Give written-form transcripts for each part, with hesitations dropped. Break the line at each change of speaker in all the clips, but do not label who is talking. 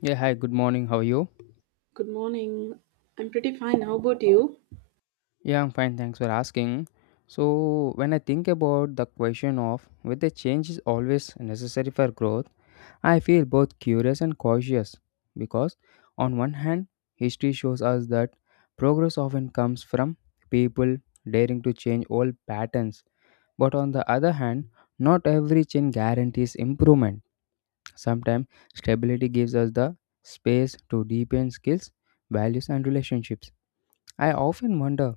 Yeah, hi, good morning. How are you?
Good morning. I'm pretty fine. How about you?
Yeah, I'm fine. Thanks for asking. So, when I think about the question of whether change is always necessary for growth, I feel both curious and cautious because, on one hand, history shows us that progress often comes from people daring to change old patterns, but on the other hand, not every change guarantees improvement. Sometimes, stability gives us the space to deepen skills, values, and relationships. I often wonder,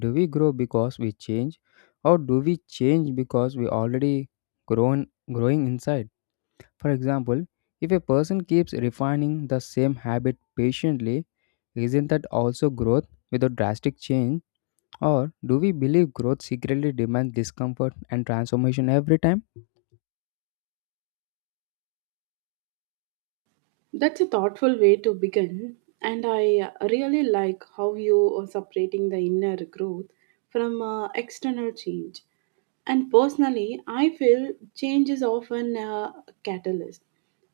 do we grow because we change, or do we change because we already grown, growing inside? For example, if a person keeps refining the same habit patiently, isn't that also growth without drastic change? Or do we believe growth secretly demands discomfort and transformation every time?
That's a thoughtful way to begin. And I really like how you are separating the inner growth from external change. And personally, I feel change is often a catalyst,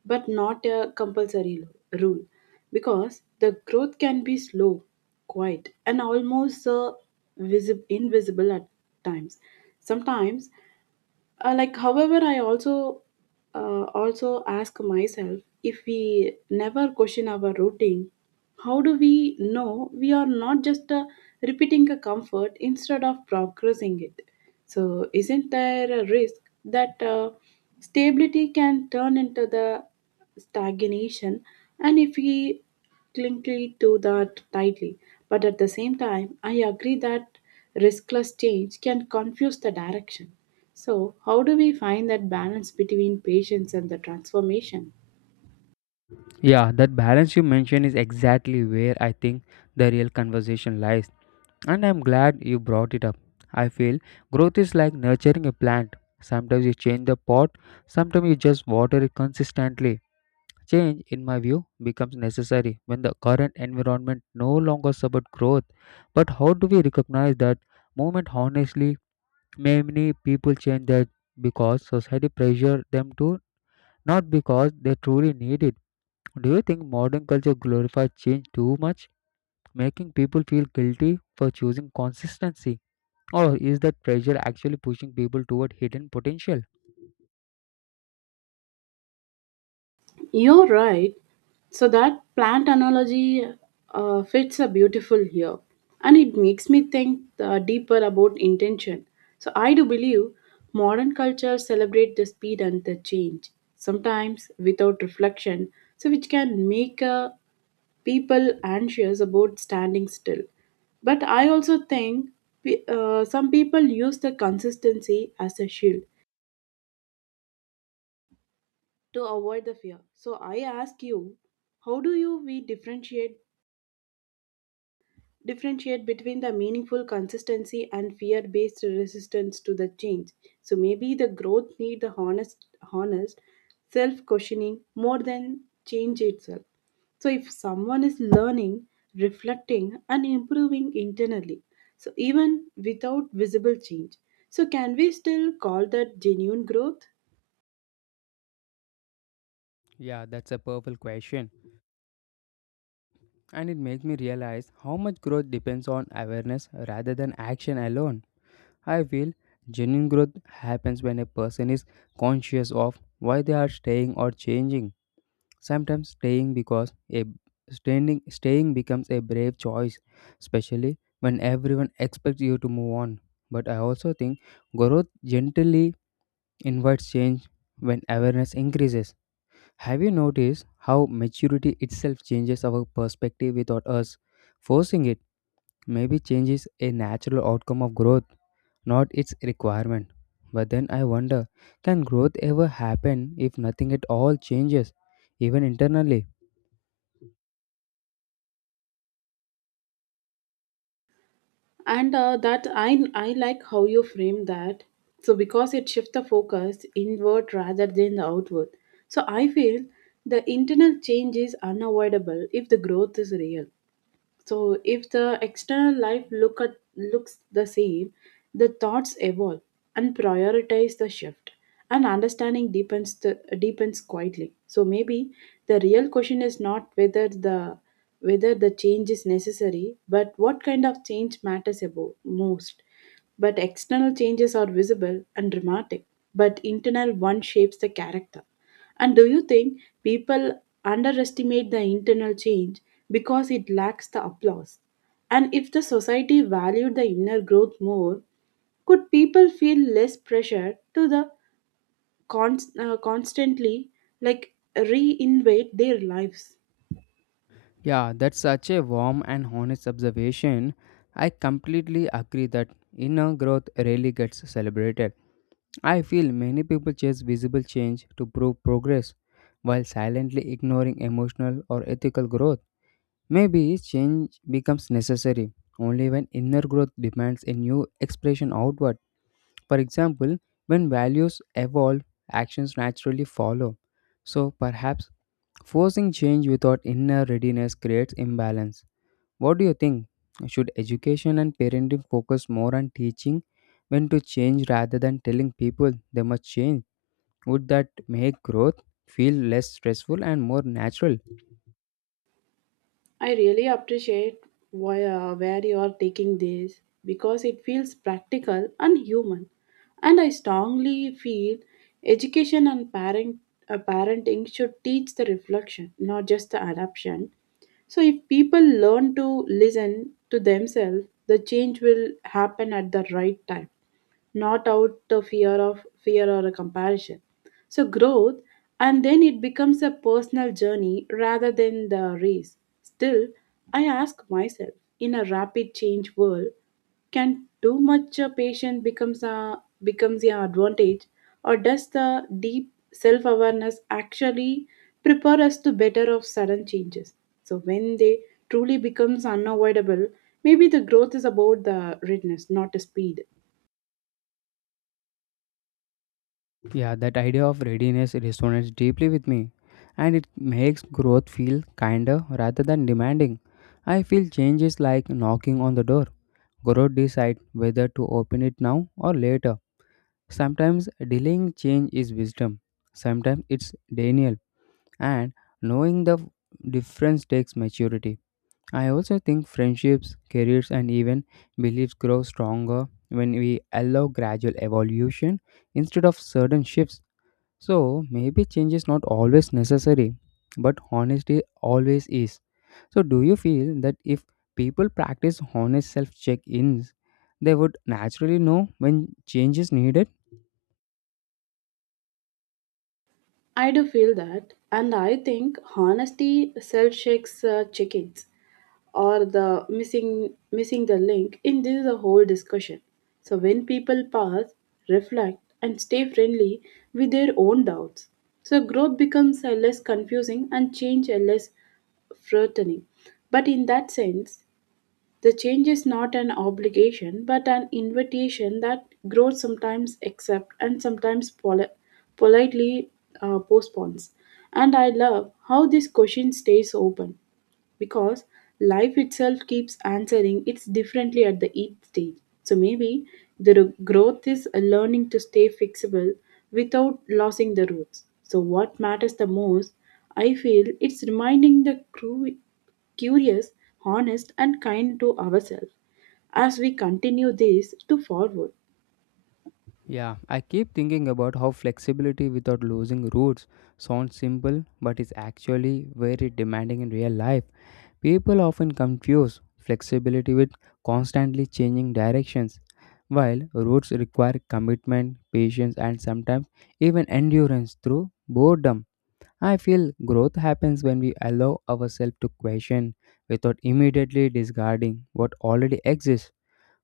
but not a compulsory rule, because the growth can be slow, quiet, and almost invisible at times. Sometimes like however I also also ask myself if we never question our routine, how do we know we are not just repeating a comfort instead of progressing it? So isn't there a risk that stability can turn into the stagnation, and if we clingly to that tightly. But at the same time, I agree that riskless change can confuse the direction. So, how do we find that balance between patience and the transformation?
Yeah, that balance you mentioned is exactly where I think the real conversation lies. And I'm glad you brought it up. I feel growth is like nurturing a plant. Sometimes you change the pot, sometimes you just water it consistently. Change, in my view, becomes necessary when the current environment no longer supports growth. But how do we recognize that moment honestly? Many people change that because society pressure them to, not because they truly need it. Do you think modern culture glorifies change too much, making people feel guilty for choosing consistency? Or is that pressure actually pushing people toward hidden potential?
You're right. So, that plant analogy fits a beautiful here. And it makes me think deeper about intention. So, I do believe modern culture celebrate the speed and the change, sometimes without reflection, so which can make a people anxious about standing still. But I also think some people use the consistency as a shield to avoid the fear. So I ask you, how do you we differentiate between the meaningful consistency and fear-based resistance to the change. So maybe the growth need the honest self-questioning more than change itself. So if someone is learning, reflecting, and improving internally, so even without visible change, so can we still call that genuine growth?
Yeah, that's a powerful question. And it makes me realize how much growth depends on awareness rather than action alone. I feel genuine growth happens when a person is conscious of why they are staying or changing. Sometimes staying because a staying becomes a brave choice, especially when everyone expects you to move on. But I also think growth gently inwards change when awareness increases. Have you noticed how maturity itself changes our perspective without us forcing it? Maybe change is a natural outcome of growth, not its requirement. But then I wonder, can growth ever happen if nothing at all changes, even internally?
And That I like how you frame that. So because it shifts the focus inward rather than the outward. So I feel the internal change is unavoidable if the growth is real. So if the external life looks the same, the thoughts evolve and prioritize the shift. And understanding deepens quietly. So maybe the real question is not whether the change is necessary, but what kind of change matters above most. But external changes are visible and dramatic, but internal one shapes the character. And do you think people underestimate the internal change because it lacks the applause? And if the society valued the inner growth more, could people feel less pressure to the constantly like reinvent their lives?
Yeah, that's such a warm and honest observation. I completely agree that inner growth rarely gets celebrated. I feel many people chase visible change to prove progress while silently ignoring emotional or ethical growth. Maybe change becomes necessary only when inner growth demands a new expression outward. For example, when values evolve, actions naturally follow. So perhaps forcing change without inner readiness creates imbalance. What do you think? Should education and parenting focus more on teaching when to change rather than telling people they must change? Would that make growth feel less stressful and more natural?
I really appreciate where you are taking this because it feels practical and human. And I strongly feel education and parenting should teach the reflection, not just the adoption. So if people learn to listen to themselves, the change will happen at the right time, not out the fear or a comparison. So growth, and then it becomes a personal journey rather than the race. Still, I ask myself, in a rapid change world, can too much patience becomes a becomes an advantage, or does the deep self awareness actually prepare us to better of sudden changes? So when they truly becomes unavoidable, maybe the growth is about the readiness, not the speed.
Yeah, that idea of readiness resonates deeply with me, and it makes growth feel kinder rather than demanding. I feel change is like knocking on the door. Growth decides whether to open it now or later. Sometimes delaying change is wisdom. Sometimes it's denial, and knowing the difference takes maturity. I also think friendships, careers, and even beliefs grow stronger when we allow gradual evolution instead of sudden shifts. So, maybe change is not always necessary, but honesty always is. So, do you feel that if people practice honest self check ins, they would naturally know when change is needed?
I do feel that, and I think honesty self shakes chickens or the missing the link in this the whole discussion. So when people pause, reflect, and stay friendly with their own doubts, so growth becomes less confusing and change less threatening. But in that sense, the change is not an obligation but an invitation that growth sometimes accepts and sometimes politely postpones. And I love how this question stays open because life itself keeps answering it's differently at the each stage. So maybe the growth is a learning to stay fixable without losing the roots. So what matters the most, I feel, it's reminding the curious, honest and kind to ourselves as we continue this to forward.
Yeah, I keep thinking about how flexibility without losing roots sounds simple but is actually very demanding in real life. People often confuse flexibility with constantly changing directions, while routes require commitment, patience, and sometimes even endurance through boredom. I feel growth happens when we allow ourselves to question without immediately discarding what already exists.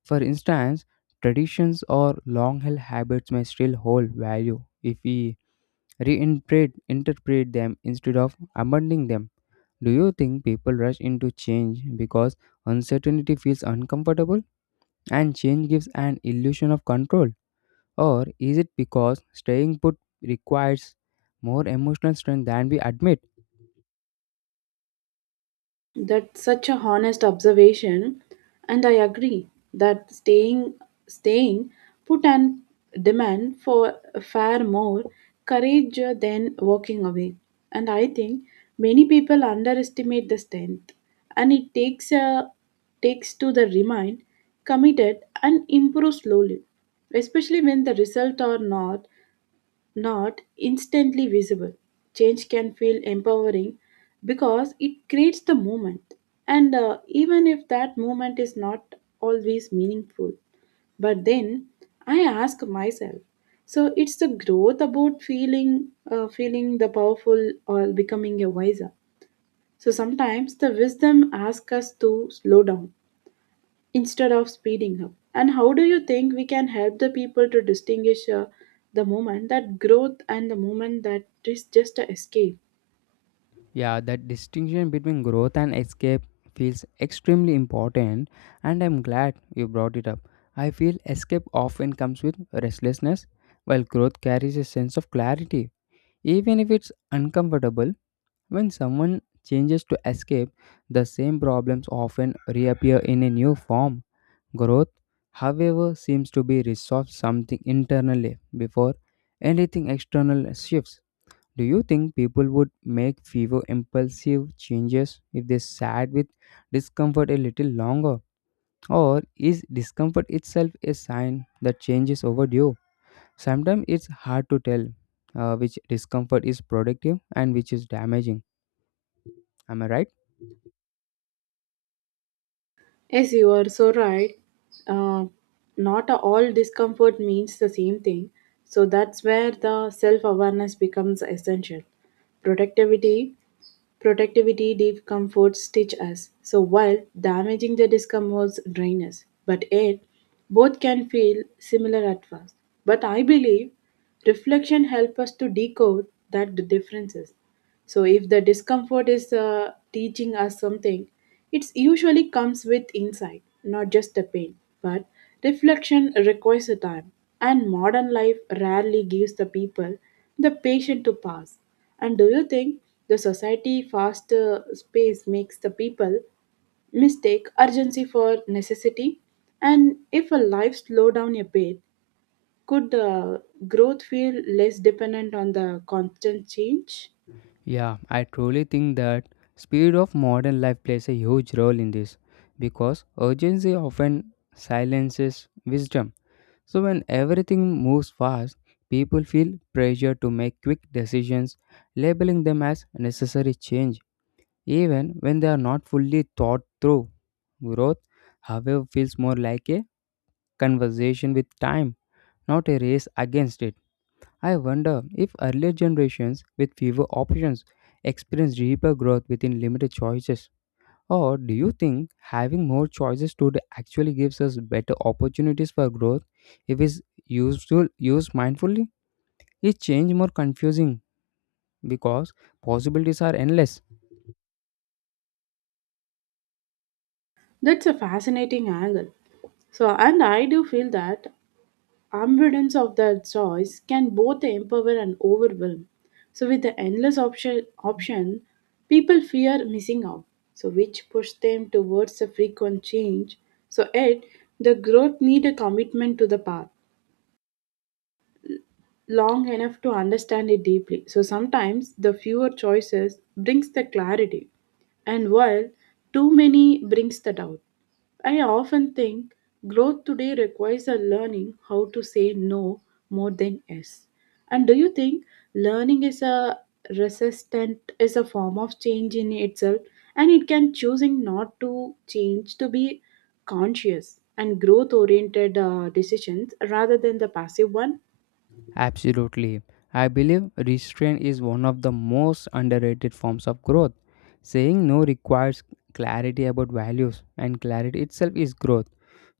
For instance, traditions or long held habits may still hold value if we reinterpret interpret them instead of abandoning them. Do you think people rush into change because uncertainty feels uncomfortable and change gives an illusion of control? Or is it because staying put requires more emotional strength than we admit?
That's such a honest observation, and I agree that staying put and demand for far more courage than walking away. And I think many people underestimate the strength, and it takes a takes to the remind, committed, and improve slowly, especially when the result are not instantly visible. Change can feel empowering because it creates the moment, and even if that moment is not always meaningful. But then I ask myself, so it's the growth about feeling the powerful or becoming a wiser. So sometimes the wisdom asks us to slow down instead of speeding up. And how do you think we can help the people to distinguish the moment that growth and the moment that is just a escape?
Yeah, that distinction between growth and escape feels extremely important, and I'm glad you brought it up. I feel escape often comes with restlessness, while growth carries a sense of clarity, even if it's uncomfortable. When someone changes to escape, the same problems often reappear in a new form. Growth, however, seems to be resolved something internally before anything external shifts. Do you think people would make fewer impulsive changes if they sat with discomfort a little longer? Or is discomfort itself a sign that change is overdue? Sometimes it's hard to tell which discomfort is productive and which is damaging. Am I right?
Yes, you are so right. Uh, Not all discomfort means the same thing. So that's where the self awareness becomes essential. Productivity Productivity discomforts teach us. So while damaging the discomforts drain us, but yet both can feel similar at first. But I believe reflection helps us to decode that the differences. So if the discomfort is teaching us something, it usually comes with insight, not just the pain. But reflection requires a time, and modern life rarely gives the people the patience to pass. And do you think the society fast pace makes the people mistake urgency for necessity? And if a life slow down a bit, could growth feel less dependent on the constant change?
Yeah, I truly think that speed of modern life plays a huge role in this because urgency often silences wisdom. So when everything moves fast, people feel pressure to make quick decisions, labeling them as necessary change even when they are not fully thought through. Growth, however, feels more like a conversation with time, not a race against it. I wonder if earlier generations with fewer options experienced deeper growth within limited choices. Or do you think having more choices today actually gives us better opportunities for growth if it's used mindfully? Is change more confusing because possibilities are endless?
That's a fascinating angle. So, and I do feel that Abundance of that choice can both empower and overwhelm. So, with the endless option, people fear missing out, so which push them towards a frequent change. So, yet the growth need a commitment to the path long enough to understand it deeply. So sometimes the fewer choices brings the clarity, and while too many brings the doubt. I often think growth today requires a learning how to say no more than yes. And do you think learning is a resistant is a form of change in itself, and it can choosing not to change to be conscious and growth oriented decisions rather than the passive one?
Absolutely. I believe restraint is one of the most underrated forms of growth. Saying no requires clarity about values, and clarity itself is growth.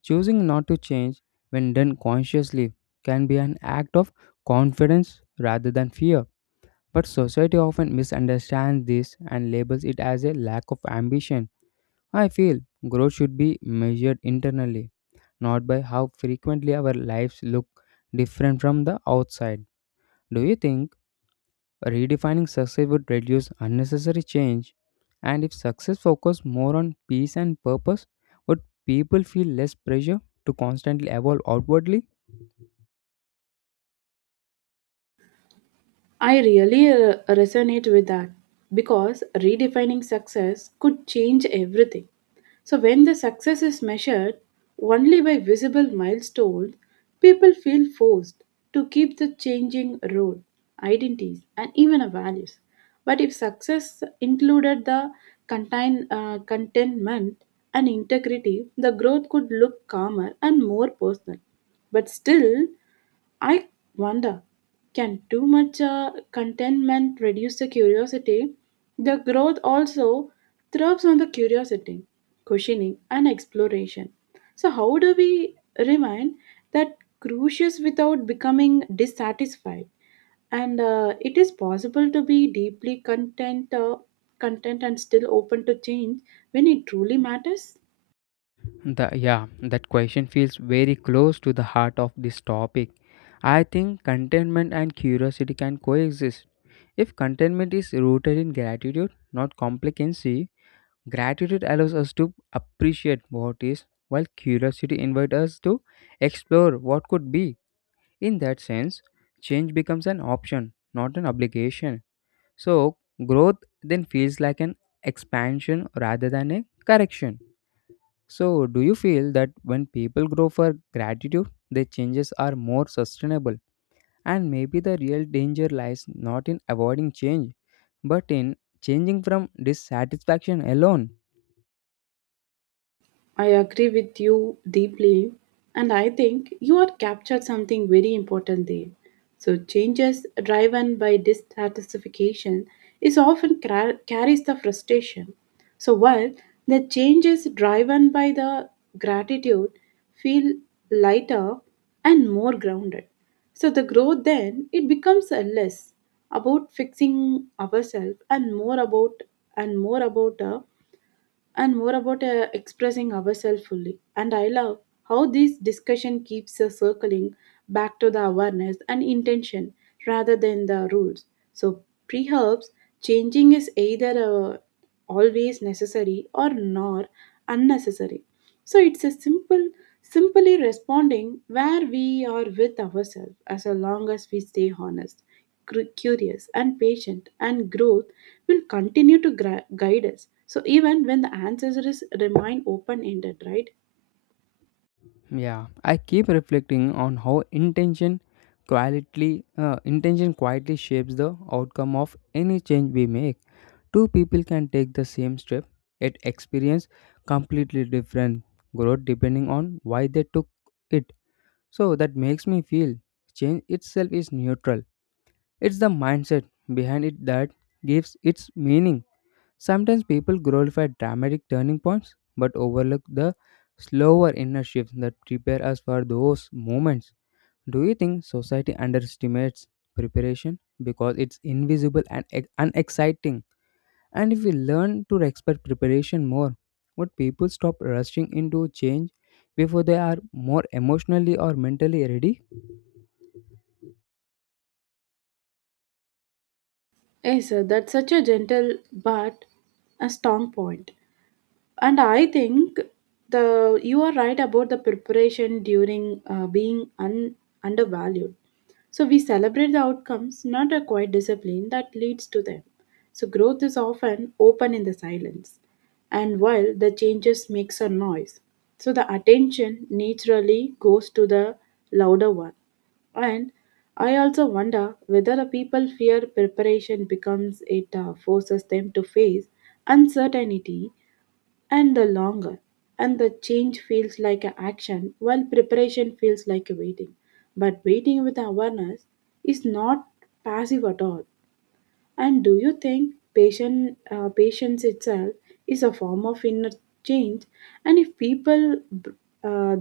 Choosing not to change when done consciously can be an act of confidence rather than fear. But society often misunderstands this and labels it as a lack of ambition. I feel growth should be measured internally, not by how frequently our lives look different from the outside. Do you think redefining success would reduce unnecessary change? And if success focused more on peace and purpose, would people feel less pressure to constantly evolve outwardly?
I really resonate with that because redefining success could change everything. So, when the success is measured only by visible milestones, people feel forced to keep the changing role, identities, and even our values. But if success included the contentment and integrity, the growth could look calmer and more personal. But still, I wonder, can too much contentment reduce the curiosity? The growth also thrives on the curiosity, questioning, and exploration. So, how do we remain that curious without becoming dissatisfied? And it is possible to be deeply content and still open to change when it truly matters.
Yeah, that question feels very close to the heart of this topic. I think contentment and curiosity can coexist. If contentment is rooted in gratitude, not complacency, gratitude allows us to appreciate what is, while curiosity invites us to explore what could be. In that sense, change becomes an option, not an obligation. So, growth then feels like an expansion rather than a correction. So, do you feel that when people grow for gratitude, their changes are more sustainable? And maybe the real danger lies not in avoiding change, but in changing from dissatisfaction alone.
I agree with you deeply, and I think you are captured something very important there. So, changes driven by dissatisfaction is often carries the frustration. So, while the changes driven by the gratitude feel lighter and more grounded. So, the growth then it becomes a less about fixing ourselves and more about a and more about expressing ourselves fully. And I love how this discussion keeps us circling back to the awareness and intention rather than the rules. So perhaps changing is either always necessary or nor unnecessary. So it's a simply responding where we are with ourselves, as long as we stay honest, curious, and patient, and growth will continue to guide us. So even when the answers is remain open ended, right?
Yeah, I keep reflecting on how intention quietly shapes the outcome of any change we make. Two people can take the same step yet experience completely different growth depending on why they took it. So that makes me feel change itself is neutral. It's the mindset behind it that gives its meaning. Sometimes people glorify dramatic turning points but overlook the slower inner shifts that prepare us for those moments. Do you think society underestimates preparation because it's invisible and unexciting? And if we learn to respect preparation more, would people stop rushing into change before they are more emotionally or mentally ready?
Yes, sir, that's such a gentle but a strong point. And I think the you are right about the preparation during being undervalued. So we celebrate the outcomes, not a quiet discipline that leads to them. So growth is often open in the silence, and while the changes makes a noise, so the attention naturally goes to the louder one. And I also wonder whether the people fear preparation becomes it forces them to face uncertainty and the longer. And the change feels like an action, while preparation feels like a waiting. But waiting with awareness is not passive at all. And do you think patience itself is a form of inner change? And if people uh,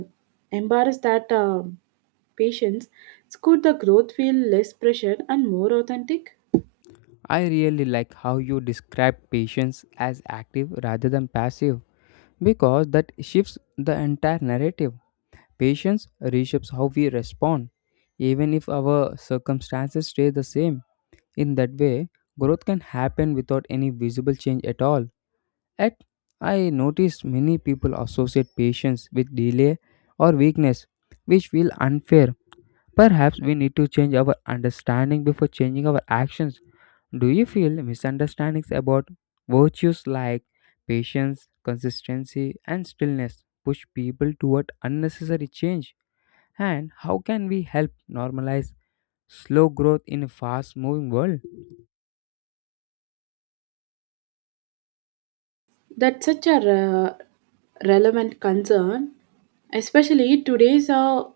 embrace that patience, could the growth feel less pressured and more authentic?
I really like how you describe patience as active rather than passive because that shifts the entire narrative. Patience reshapes how we respond, even if our circumstances stay the same. In that way, growth can happen without any visible change at all. At I noticed many people associate patience with delay or weakness, which feel unfair. Perhaps we need to change our understanding before changing our actions. Do you feel misunderstandings about virtues like patience, consistency, and stillness push people toward unnecessary change? And how can we help normalize slow growth in a fast moving world?
That's such a relevant concern, especially today's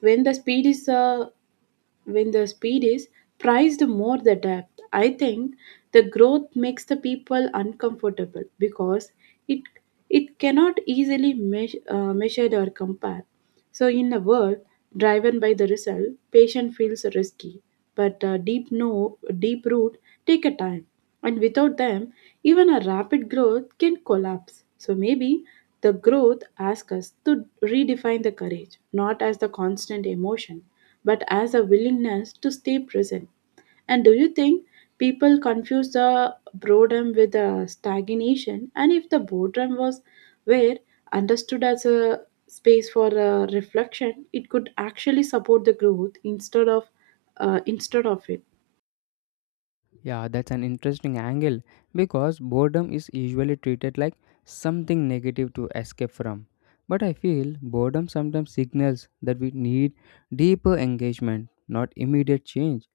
when the speed is uh, when the speed is prized more the depth. I think the growth makes the people uncomfortable because it it cannot easily measured or compare. So in a world driven by the result, patient feels risky but deep no deep root take a time, and without them even a rapid growth can collapse. So maybe the growth asks us to redefine the courage not as the constant emotion but as a willingness to stay present. And do you think people confuse the boredom with the stagnation? And if the boredom was where understood as a space for reflection, it could actually support the growth instead of it.
Yeah, that's an interesting angle because boredom is usually treated like something negative to escape from. But I feel boredom sometimes signals that we need deeper engagement, not immediate change.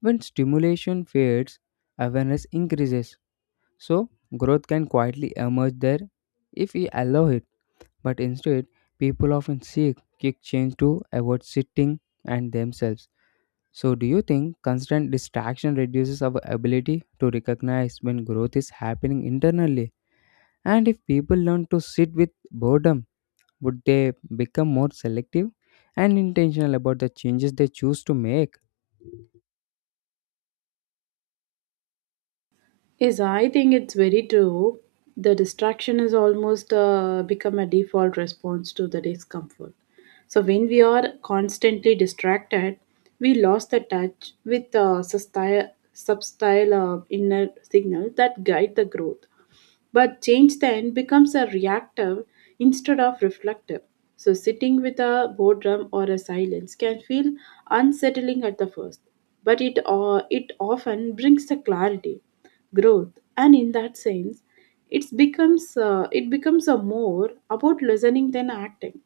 When stimulation fades, awareness increases. So, growth can quietly emerge there if we allow it. But instead, people often seek quick change to avoid sitting and themselves. So, do you think constant distraction reduces our ability to recognize when growth is happening internally? And if people learn to sit with boredom, would they become more selective and intentional about the changes they choose to make?
Yes, I think it's very true. The distraction is almost become a default response to the discomfort. So when we are constantly distracted, we lost the touch with substyle inner signal that guide the growth. But change then becomes a reactive instead of reflective. So sitting with a boredom or a silence can feel unsettling at the first, but it often brings the clarity growth, and in that sense it becomes a more about listening than acting.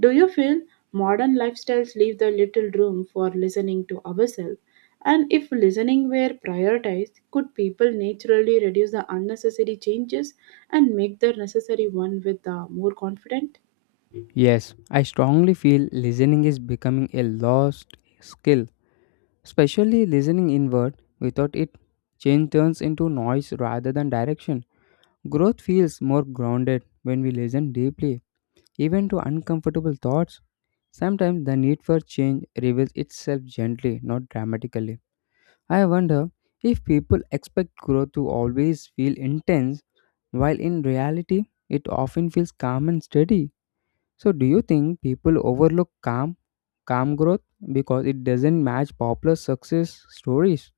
Do you feel modern lifestyles leave the little room for listening to ourselves, and if listening were prioritized, could people naturally reduce the unnecessary changes and make the necessary one with more confident?
Yes, I strongly feel listening is becoming a lost skill, especially listening inward. Without it, change turns into noise rather than direction. Growth feels more grounded when we listen deeply, even to uncomfortable thoughts. Sometimes the need for change reveals itself gently, not dramatically. I wonder if people expect growth to always feel intense, while in reality, it often feels calm and steady. So, do you think people overlook calm growth because it doesn't match popular success stories?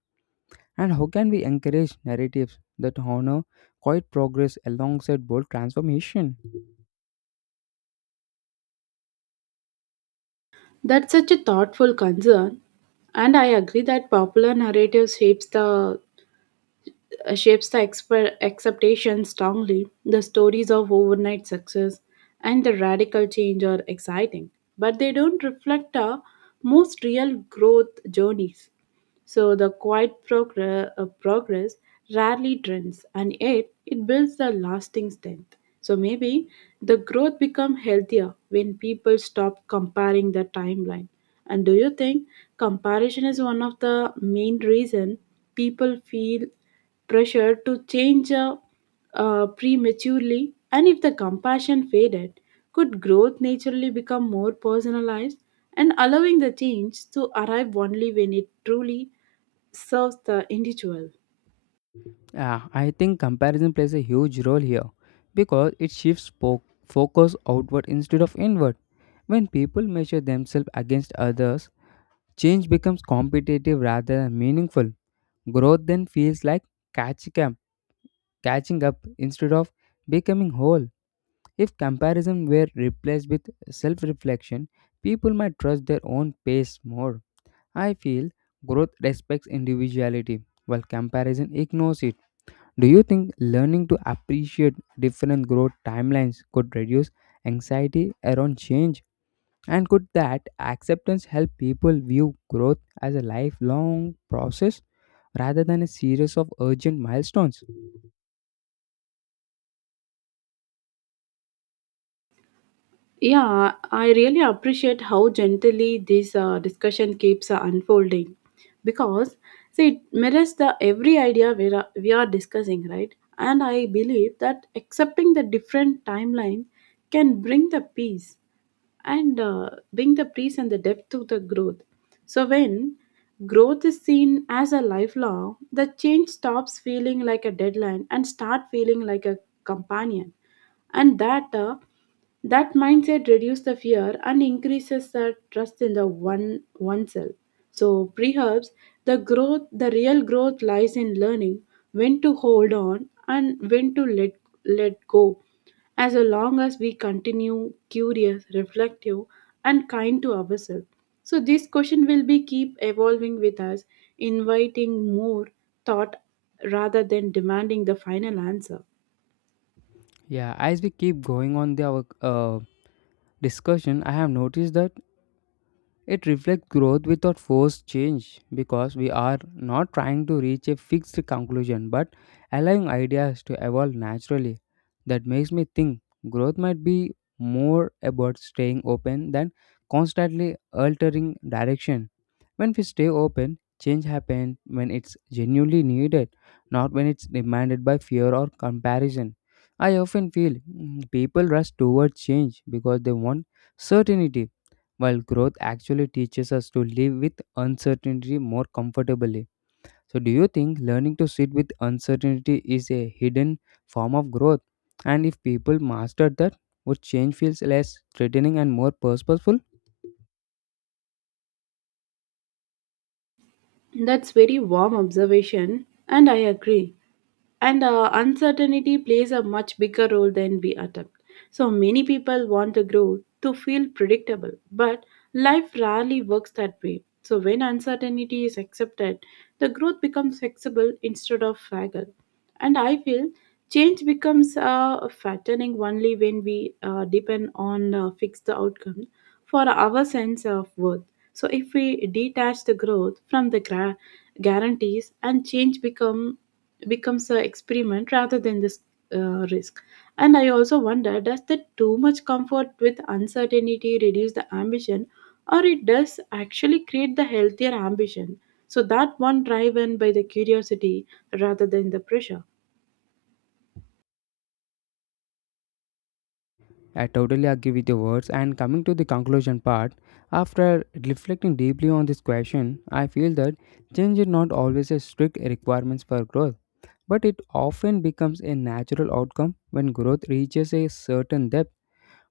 And how can we encourage narratives that honor quiet progress alongside bold transformation?
That's such a thoughtful concern, and I agree that popular narrative shapes the expectations strongly. The stories of overnight success and the radical change are exciting, but they don't reflect our most real growth journeys. So the quiet progress rarely trends, and yet it builds the lasting strength. So maybe the growth become healthier when people stop comparing the timeline. And do you think comparison is one of the main reason people feel pressure to change prematurely, and if the compassion faded, could growth naturally become more personalized and allowing the change to arrive only when it truly serves the individual?
Yeah, I think comparison plays a huge role here because it shifts focus outward instead of inward. When people measure themselves against others, change becomes competitive rather than meaningful. Growth then feels like catching up, catching up instead of becoming whole. If comparison were replaced with self reflection, people might trust their own pace more. I feel growth respects individuality while comparison ignores it. Do you think learning to appreciate different growth timelines could reduce anxiety around change? And could that acceptance help people view growth as a lifelong process rather than a series of urgent milestones?
Yeah, I really appreciate how gently this discussion keeps unfolding, because see, it mirrors the every idea we are discussing, right? And I believe that accepting the different timeline can bring the peace and the depth to the growth. So when growth is seen as a lifelong, the change stops feeling like a deadline and start feeling like a companion, and that mindset reduces the fear and increases the trust in the one oneself. So perhaps the growth, the real growth lies in learning when to hold on and when to let go, as long as we continue curious, reflective, and kind to ourselves. So this question will be keep evolving with us, inviting more thought rather than demanding the final answer.
Yeah, as we keep going on our discussion, I have noticed that it reflects growth without forced change because we are not trying to reach a fixed conclusion but allowing ideas to evolve naturally. That makes me think growth might be more about staying open than constantly altering direction. When we stay open, change happens when it's genuinely needed, not when it's demanded by fear or comparison. I often feel people rush towards change because they want certainty while growth actually teaches us to live with uncertainty more comfortably. So, do you think learning to sit with uncertainty is a hidden form of growth? And if people mastered that, would change feels less threatening and more purposeful?
That's very warm observation, and I agree. And uncertainty plays a much bigger role than we attempt. So many people want to grow to feel predictable, but life rarely works that way. So when uncertainty is accepted, the growth becomes flexible instead of fragile. And I feel change becomes fattening only when we depend on fixed outcome for our sense of worth. So if we detach the growth from the guarantees, and change becomes an experiment rather than this risk. And I also wonder, does the too much comfort with uncertainty reduce the ambition, or it does actually create the healthier ambition? So that one driven by the curiosity rather than the pressure.
I totally agree with your words. And coming to the conclusion part, after reflecting deeply on this question, I feel that change is not always a strict requirement for growth, but it often becomes a natural outcome when growth reaches a certain depth.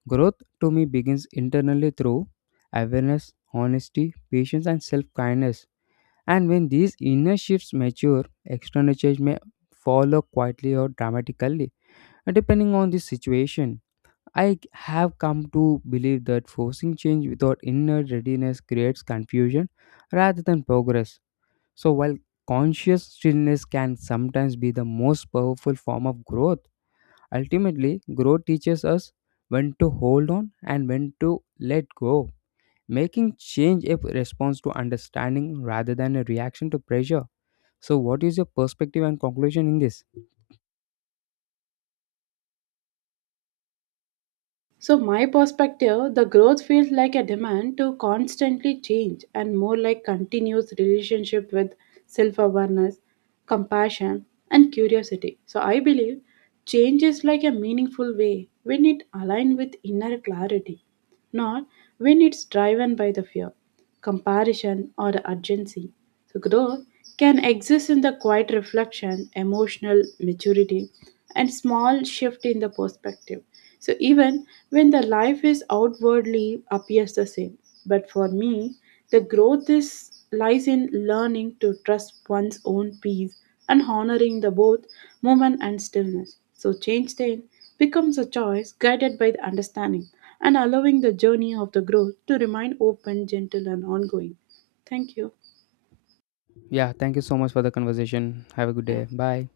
Growth to me begins internally through awareness, honesty, patience, and self kindness. And when these inner shifts mature, external change may follow quietly or dramatically, depending on the situation. I have come to believe that forcing change without inner readiness creates confusion rather than progress. So, while conscious stillness can sometimes be the most powerful form of growth, ultimately, growth teaches us when to hold on and when to let go, making change a response to understanding rather than a reaction to pressure. So, what is your perspective and conclusion in this?
So, my perspective, the growth feels like a demand to constantly change and more like continuous relationship with self awareness, compassion, and curiosity. So, I believe change is like a meaningful way when it aligns with inner clarity, not when it's driven by the fear, comparison, or urgency. So, growth can exist in the quiet reflection, emotional maturity, and small shift in the perspective. So, even when the life is outwardly appears the same, but for me, the growth is lies in learning to trust one's own peace and honoring the both movement and stillness. So, change then becomes a choice guided by the understanding and allowing the journey of the growth to remain open, gentle, and ongoing. Thank you.
Yeah, thank you so much for the conversation. Have a good
Yeah.
day. Bye.